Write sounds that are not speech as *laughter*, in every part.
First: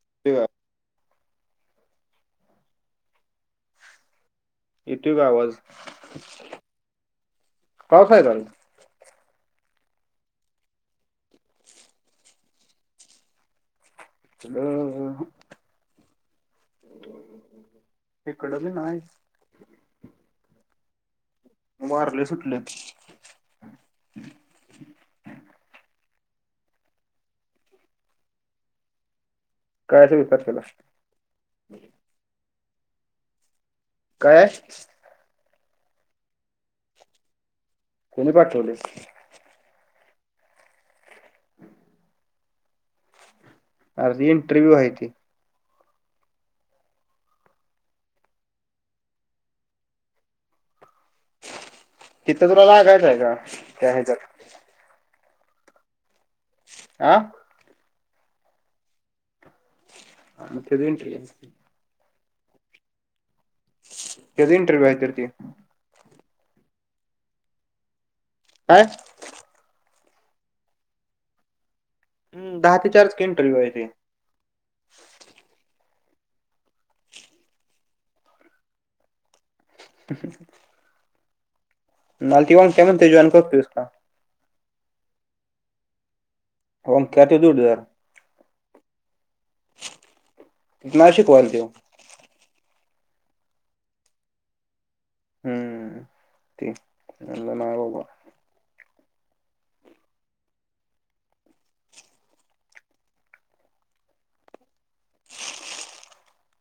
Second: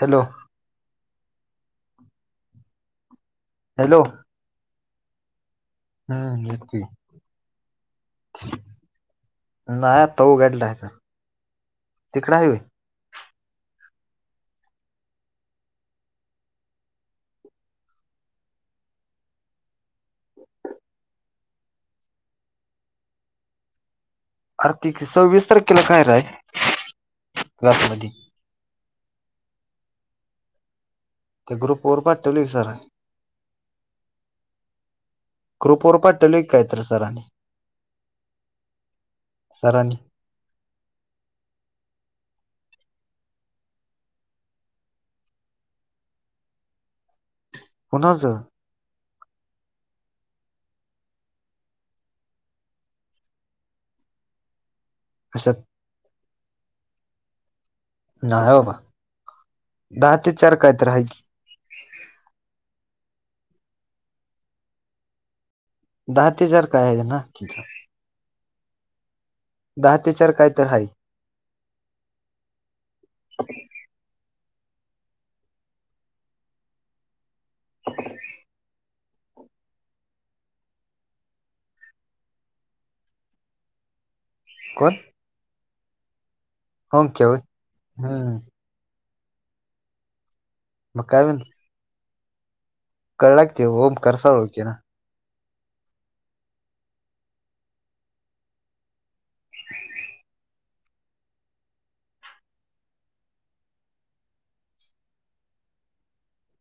Hello येतोय का hello येतोय क आवाज? हा नकी. पाऊस आहे का नाही आत्ता उगडलाय जरा तिकड हाय वय. डं इकडं भी नाहीच. वार लय सुटले. आर्थिक सव्वीस तारखेला काय राय क्लास मध्ये? काय हाय तेवीस तारखेला? ते ग्रुप वर पाठवली की सरांनी. काय हाय? ग्रूप वर पाठवलाय कि काय तर सरांनी. कोणी पाठवले? सरांनी अर्धी इंटरव्यू आहे ती. कोणाजा तिथं तुला लागायच आहे का त्या ह्याच्यात? असत आं नाय हो बा दहा ते चार त्याचं कायतर हाय की. इंटरव्ह्यू कधी इंटरव्यू आहे तर ते? दहा ते चार काय आहे त्यांना? आयं दहा ते चार काय तर हाय. हम दहा ते चारच की इंटरव्ह्यू आहे ते. ह अम्म हम्म. मालती वान केमन ते जॉइन करतोयस का? कोण होंग वांक्या ते केवय जोडदार हां. मग नाशिकवाल त्यो कारळा के तो हो कर्सळ ओळखेना. हम्म ते म्हणलं नाय हो बा.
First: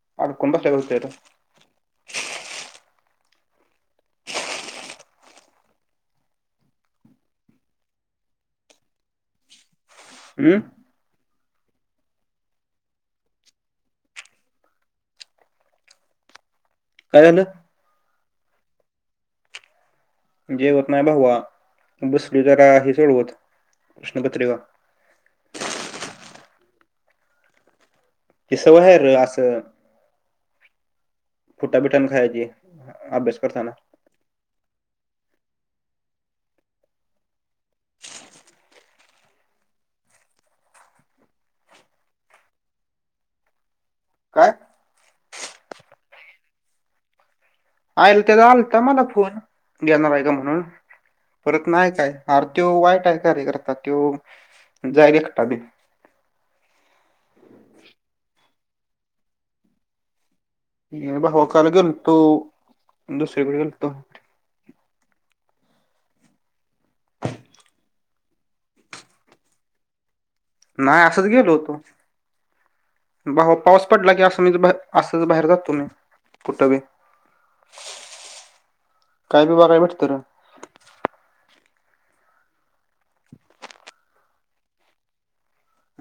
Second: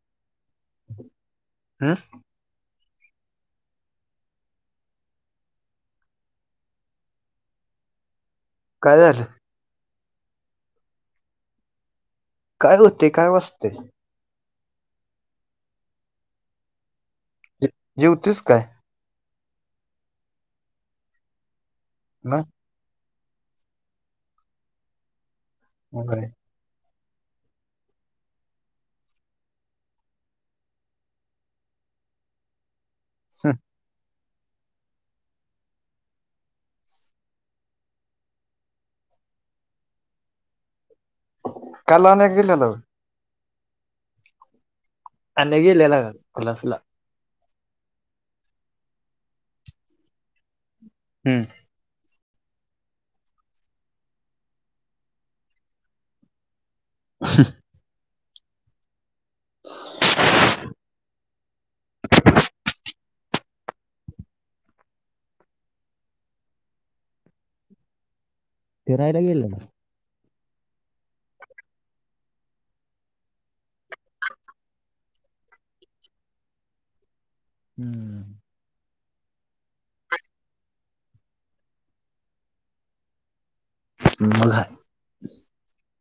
*unintelligible* हां. काय झालं? उम्म काय रोते काय वजते काय झालं? जे जेवतोयस काय? जेवत नाही भावा बसली मग जरा हे सोडवत उष्णपत्रीेवा. होय की सवहेर असं फुट्टा बिटाण खायची अभ्यास करताना. काल आन्या गेलेलोय. काय आन्या गेलेला का क्लासला? आयल त्याला आलता मला फोन घेणार आहे का म्हणून हम्म. परत नाही काय अरे त्यो वाईट आहे कार्य करतात क्यो जाय रे एकटा बी. ह नी हो बा काल गेलतो दुसरीकडे गेलतो. ते राहायला गेलेला. नाही असच गेलो होतो. भाव पाऊस पडला की असं मीच बाहे असच बाहेर जातो मी. कुठं बी हम्म. काय बि बगाया भेटत रे. *inaudible* मला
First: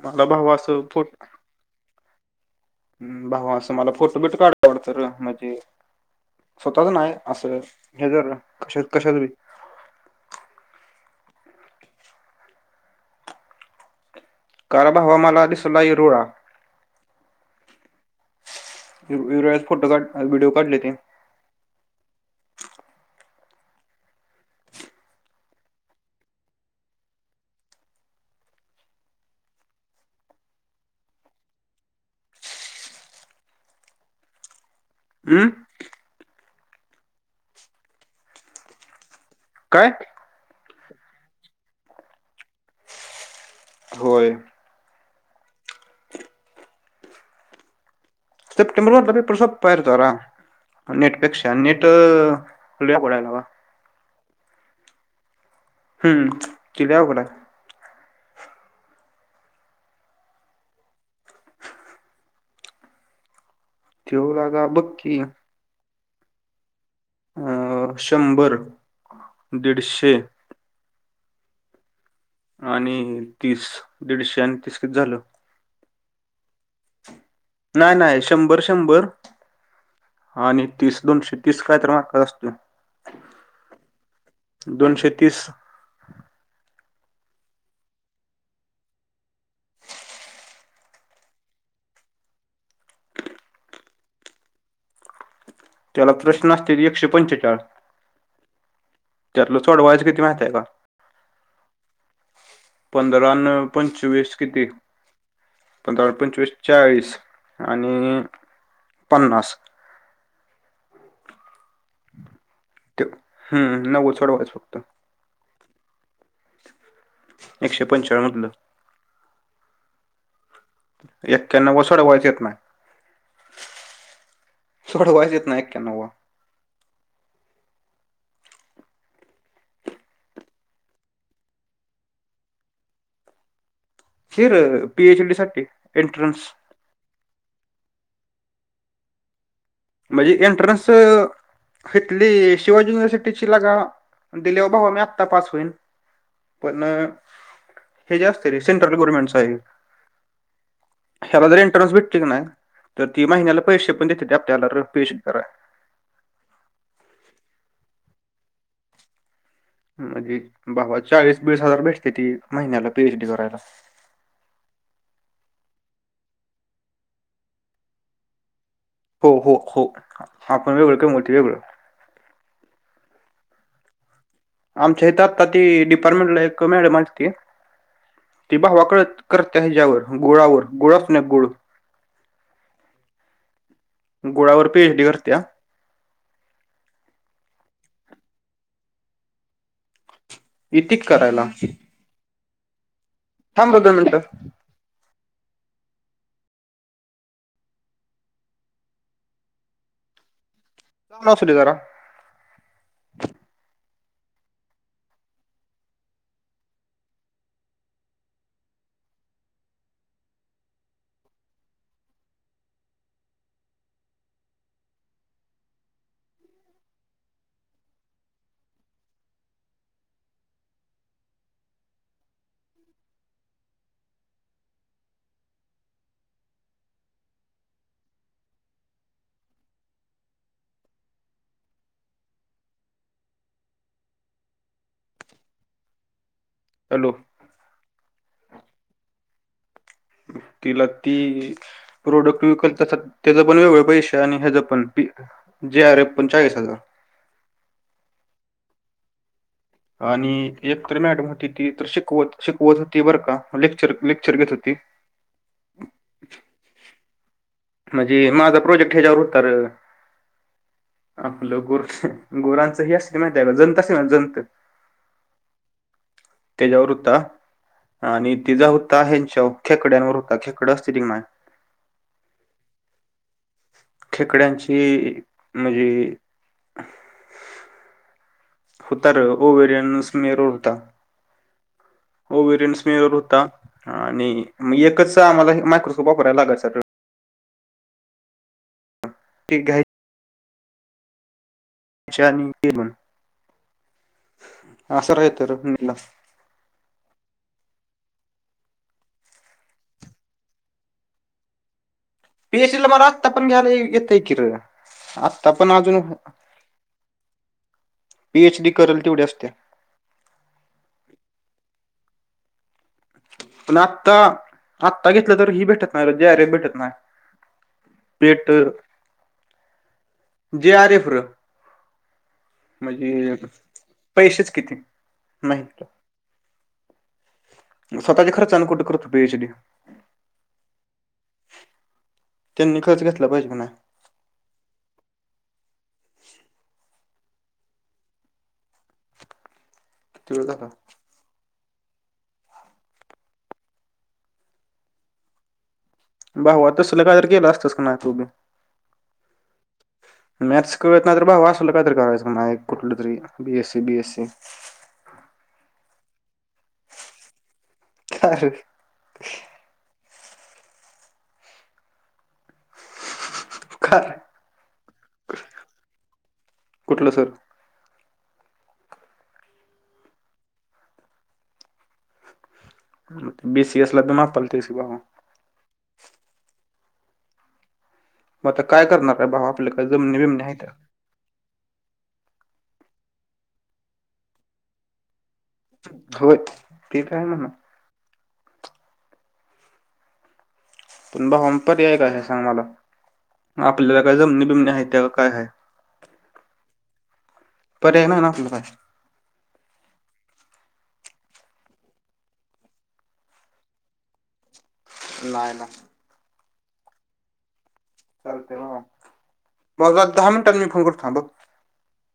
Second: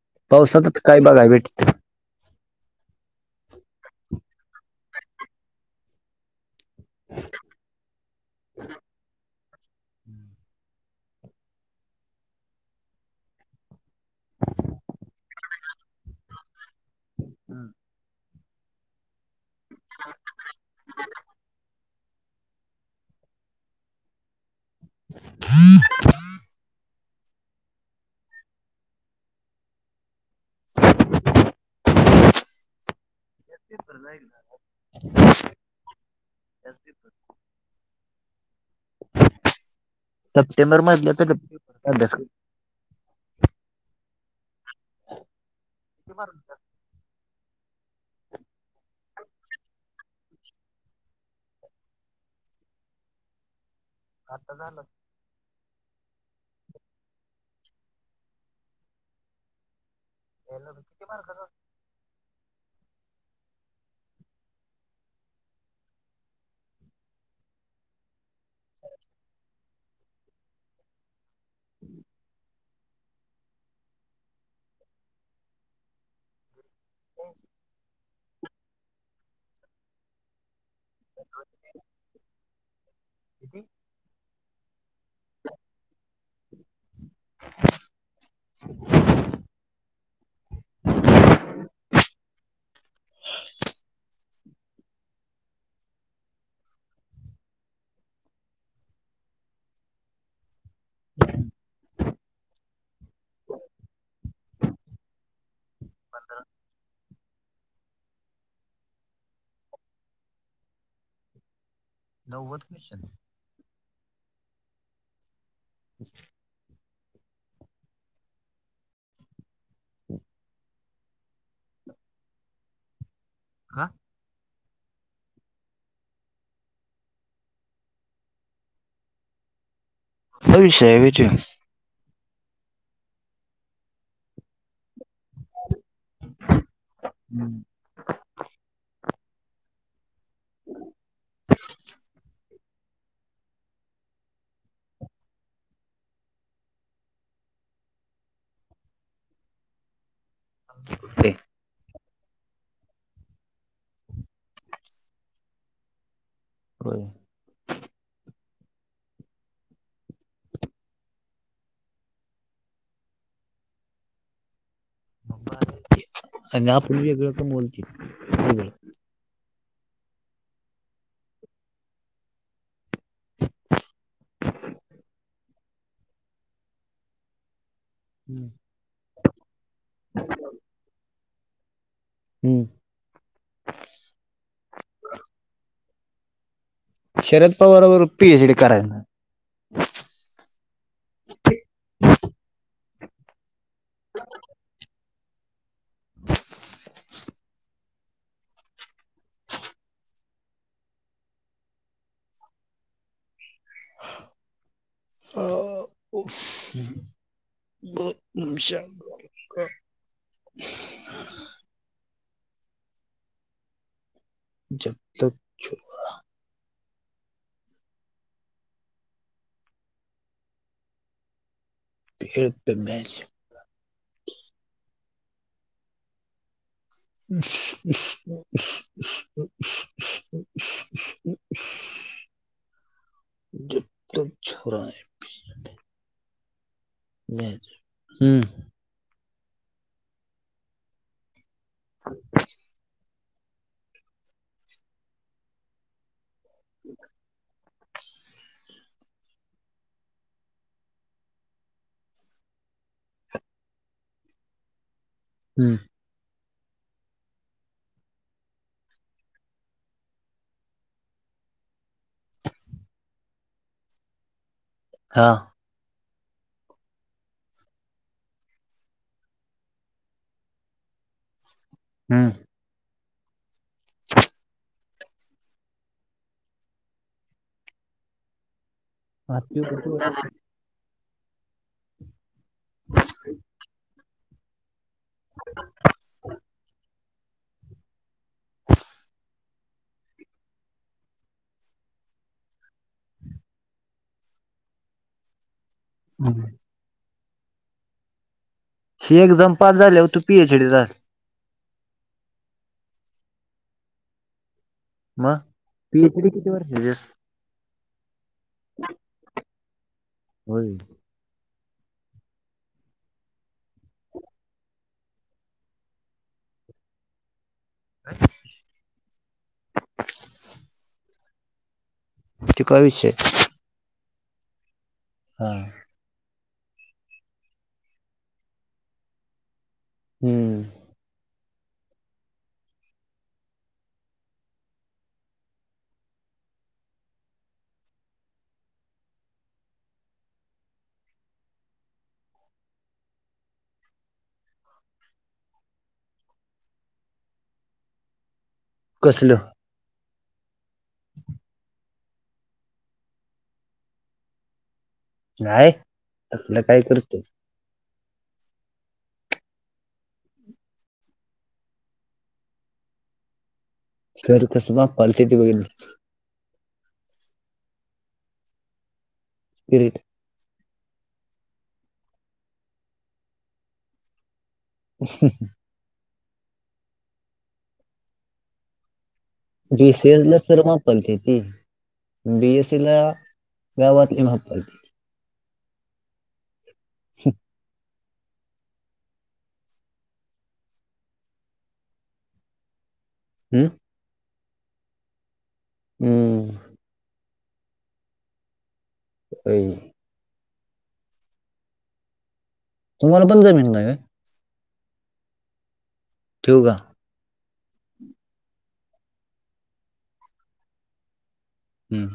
मला भावा असं पावसातच, काय फोट बघाय भेट भावा असं मला फोटो बिट काढतो वाटतं रे, म्हणजे स्वतःच नाही, असं हे जर कश-कशात बी हम्म *inaudible* कार भावा मला, दिसला ईरूळा. हम्. वी-वीरुळ्यात फोटो काढ, व्हडिओ काढले ते. हं *unintelligible* *unintelligible* *inaudible* उं. *unintelligible* काय? सप्टेंबर मधलं तर *unintelligible* अभ्यास होय. ते बर *unintelligible* सप्टेंबर मधला पेपर, सोपाय रे जरा. नेटपेक्षा, नेट अ *unintelligible* पडायलावा. आता झालं. हम्म ती लई अवघड हय. पहिला पेपर किती मारका चा? ठेव ला *unintelligible* बक्की. अं शंभर-दीडशे. हम् *unintelligible* आणि तीस, दीडशे अन तीस किती झालं? हॊ *unintelligible* नाय नाय, शंभर शंभर आणि तीस, दोनशे तीस काय तर मार्क असत. किती? *unintelligible* दोनशे तीस. *unintelligible* *unintelligible* त्याला प्रशन असत्यात एकशे पंचेचाळ. त्यातलं सोडवायचं किती माहितय का? पंधरा अन पंचवीस किती? पंधरावर पंचवीस चाळीस आणि पन्नास. नव्वद, कशे? ते हम नव्वद सोडवायच फक्त. हच् *unintelligible* एकशे पंचेचाळ म्हंटल. हम् *unintelligible* एक्क्यानव व सडवायच येत माय. का? सोडवायचं येत न्हाय एक्यानवा. हा विषय हय हुय त्यो. कीर पीएच डी साठी, एंट्रनस. हम्म. म्हणजे एंट्रन्स हीतली शिवाजी युनिव्हर्सिट ती ची लगा दिल्यावं भावां मी आत्ता पास होईन, पण ते जे असते रे सेंट्रल गव्हर्मेंटंच हाये. ते ह्याला जर एंट्रन्स भेटलई की नाय, तर ती महिन्याला पैशे पण देते त्यात आप त्याला र पी एच कराया. होय? म्हणजी भावा चाळीस वीस हजार भेटते, ती महिन्याला पीएच डी करायला. आणि आपण वेगळं कमवाल की. हो हो हो आपण वेगळं कमवल, ते वेगळं. आमच्या इथ आत्ता ती डिपार्टमेंट ला एक मॅडम आल्ती ती हम्म. भावा कळ-करत हाय ह्याज्यावर गुळावर-गुळ असतोना गुळ. हम्म. गुळावर पीएच डी करते्या? शरद पवारवर पी एच डी कराय. इतिका करायला? थांब रं, दोन मिनट. *unintelligible* असू दे जरा. अह *unintelligible* बत म्हणशर *unintelligible* जब तक छोरा. *unintelligible* मॅच. *inaudible* *unintelligible* जब तक छोरा है. हॅलो? *unintelligible* हम्म. तिला ती, प्रोडक्ट विकत त्याच्यात तेचपण वेगळे पैसे आणि ह्याच पण जे आर एफ पण चाळीस हजार. *inaudible* आणि एकतर मॅडम होती ती तर शिकवत-शिकवत होती बरं का, लेक्चर-लेक्चर घेत होती. हम्म. म्हणजे माझा प्रोजेक्ट ह्याच्यावर होता रं. आपलं गुर-गुरांचं हे असत ना त्याला जंत असतं ना जंत? हां. त्याच्यावर हुता. आणि तिचा होता ह्यांच्याव खेकड्यांवर होता, खेकडं असते ती नाय? हम्म. खेकड्यांची ई म्हणजे होतार, ओवरियन समेर वर हुता. हो वरियन्स मर होता आणि मग एकच आम्हाला मायक्रोस्कोप वापरायला लागायाचं रं. *unintelligible* ज्यांकी म अस राय त रं. *unintelligible* हम्. शी एकदम पास झाल्यावर तू पी एच डी झालं. पी एच डी ल मला आत्ता पण घ्यायला येतय कि र मग आत्ता पण अजून. पीएचडी किती वर्षाची असते? पीएचडी करेल तेवढी असते. होय. पण आत्ता आत्ता घेतलं तर ही भेटत नाही ज्यारे *unintelligible* भेटत नाही. पेट जे आरिफर. ते काय विषय म्हणजे पैसेच कि ते हा न. स्वतःच्या खर्चाने कुठ करतो पीएचडी. हम्म त्यांनी खर्च घेतला पाहिजे म्हणा. *unintelligible* भावा तसला काय तर केलं असतं काना तूपण. कसलंं. म्याथस् कळत नाय तर भावा असल कायतरी करायचं मग डायरेक्ट. कुठल तर एक बीएससी बीएससी. काय तसलं काय करतोस. कारर. काय सर कसुमा पालती त बगन *unintelligible* कुठलं सर? इरीट. बीसीएस ला त मापलतेस बा. ह मत आता काय करणार रे भावा? आपल्या काय जमनी जसेेजला बिमणी आहे सर्मा पलती ती. *unintelligible* बीएसीला गावातलि *unintelligible* होय ते काय मला. पण भावाम पर्याय काय हे सांग मला हम्म. आपल्याला काय जमनी बिमणी आहेत त्या का काय हाय. हम. पर्याय नाही ना आसल काय. प्रे *unintelligible* तुम्हाला पण जमिनी नाय व्हय? नाय ना. ठेव का? चालते भावा *unintelligible* दहा मिनिटांत मी फोन करतो थांब. हम्म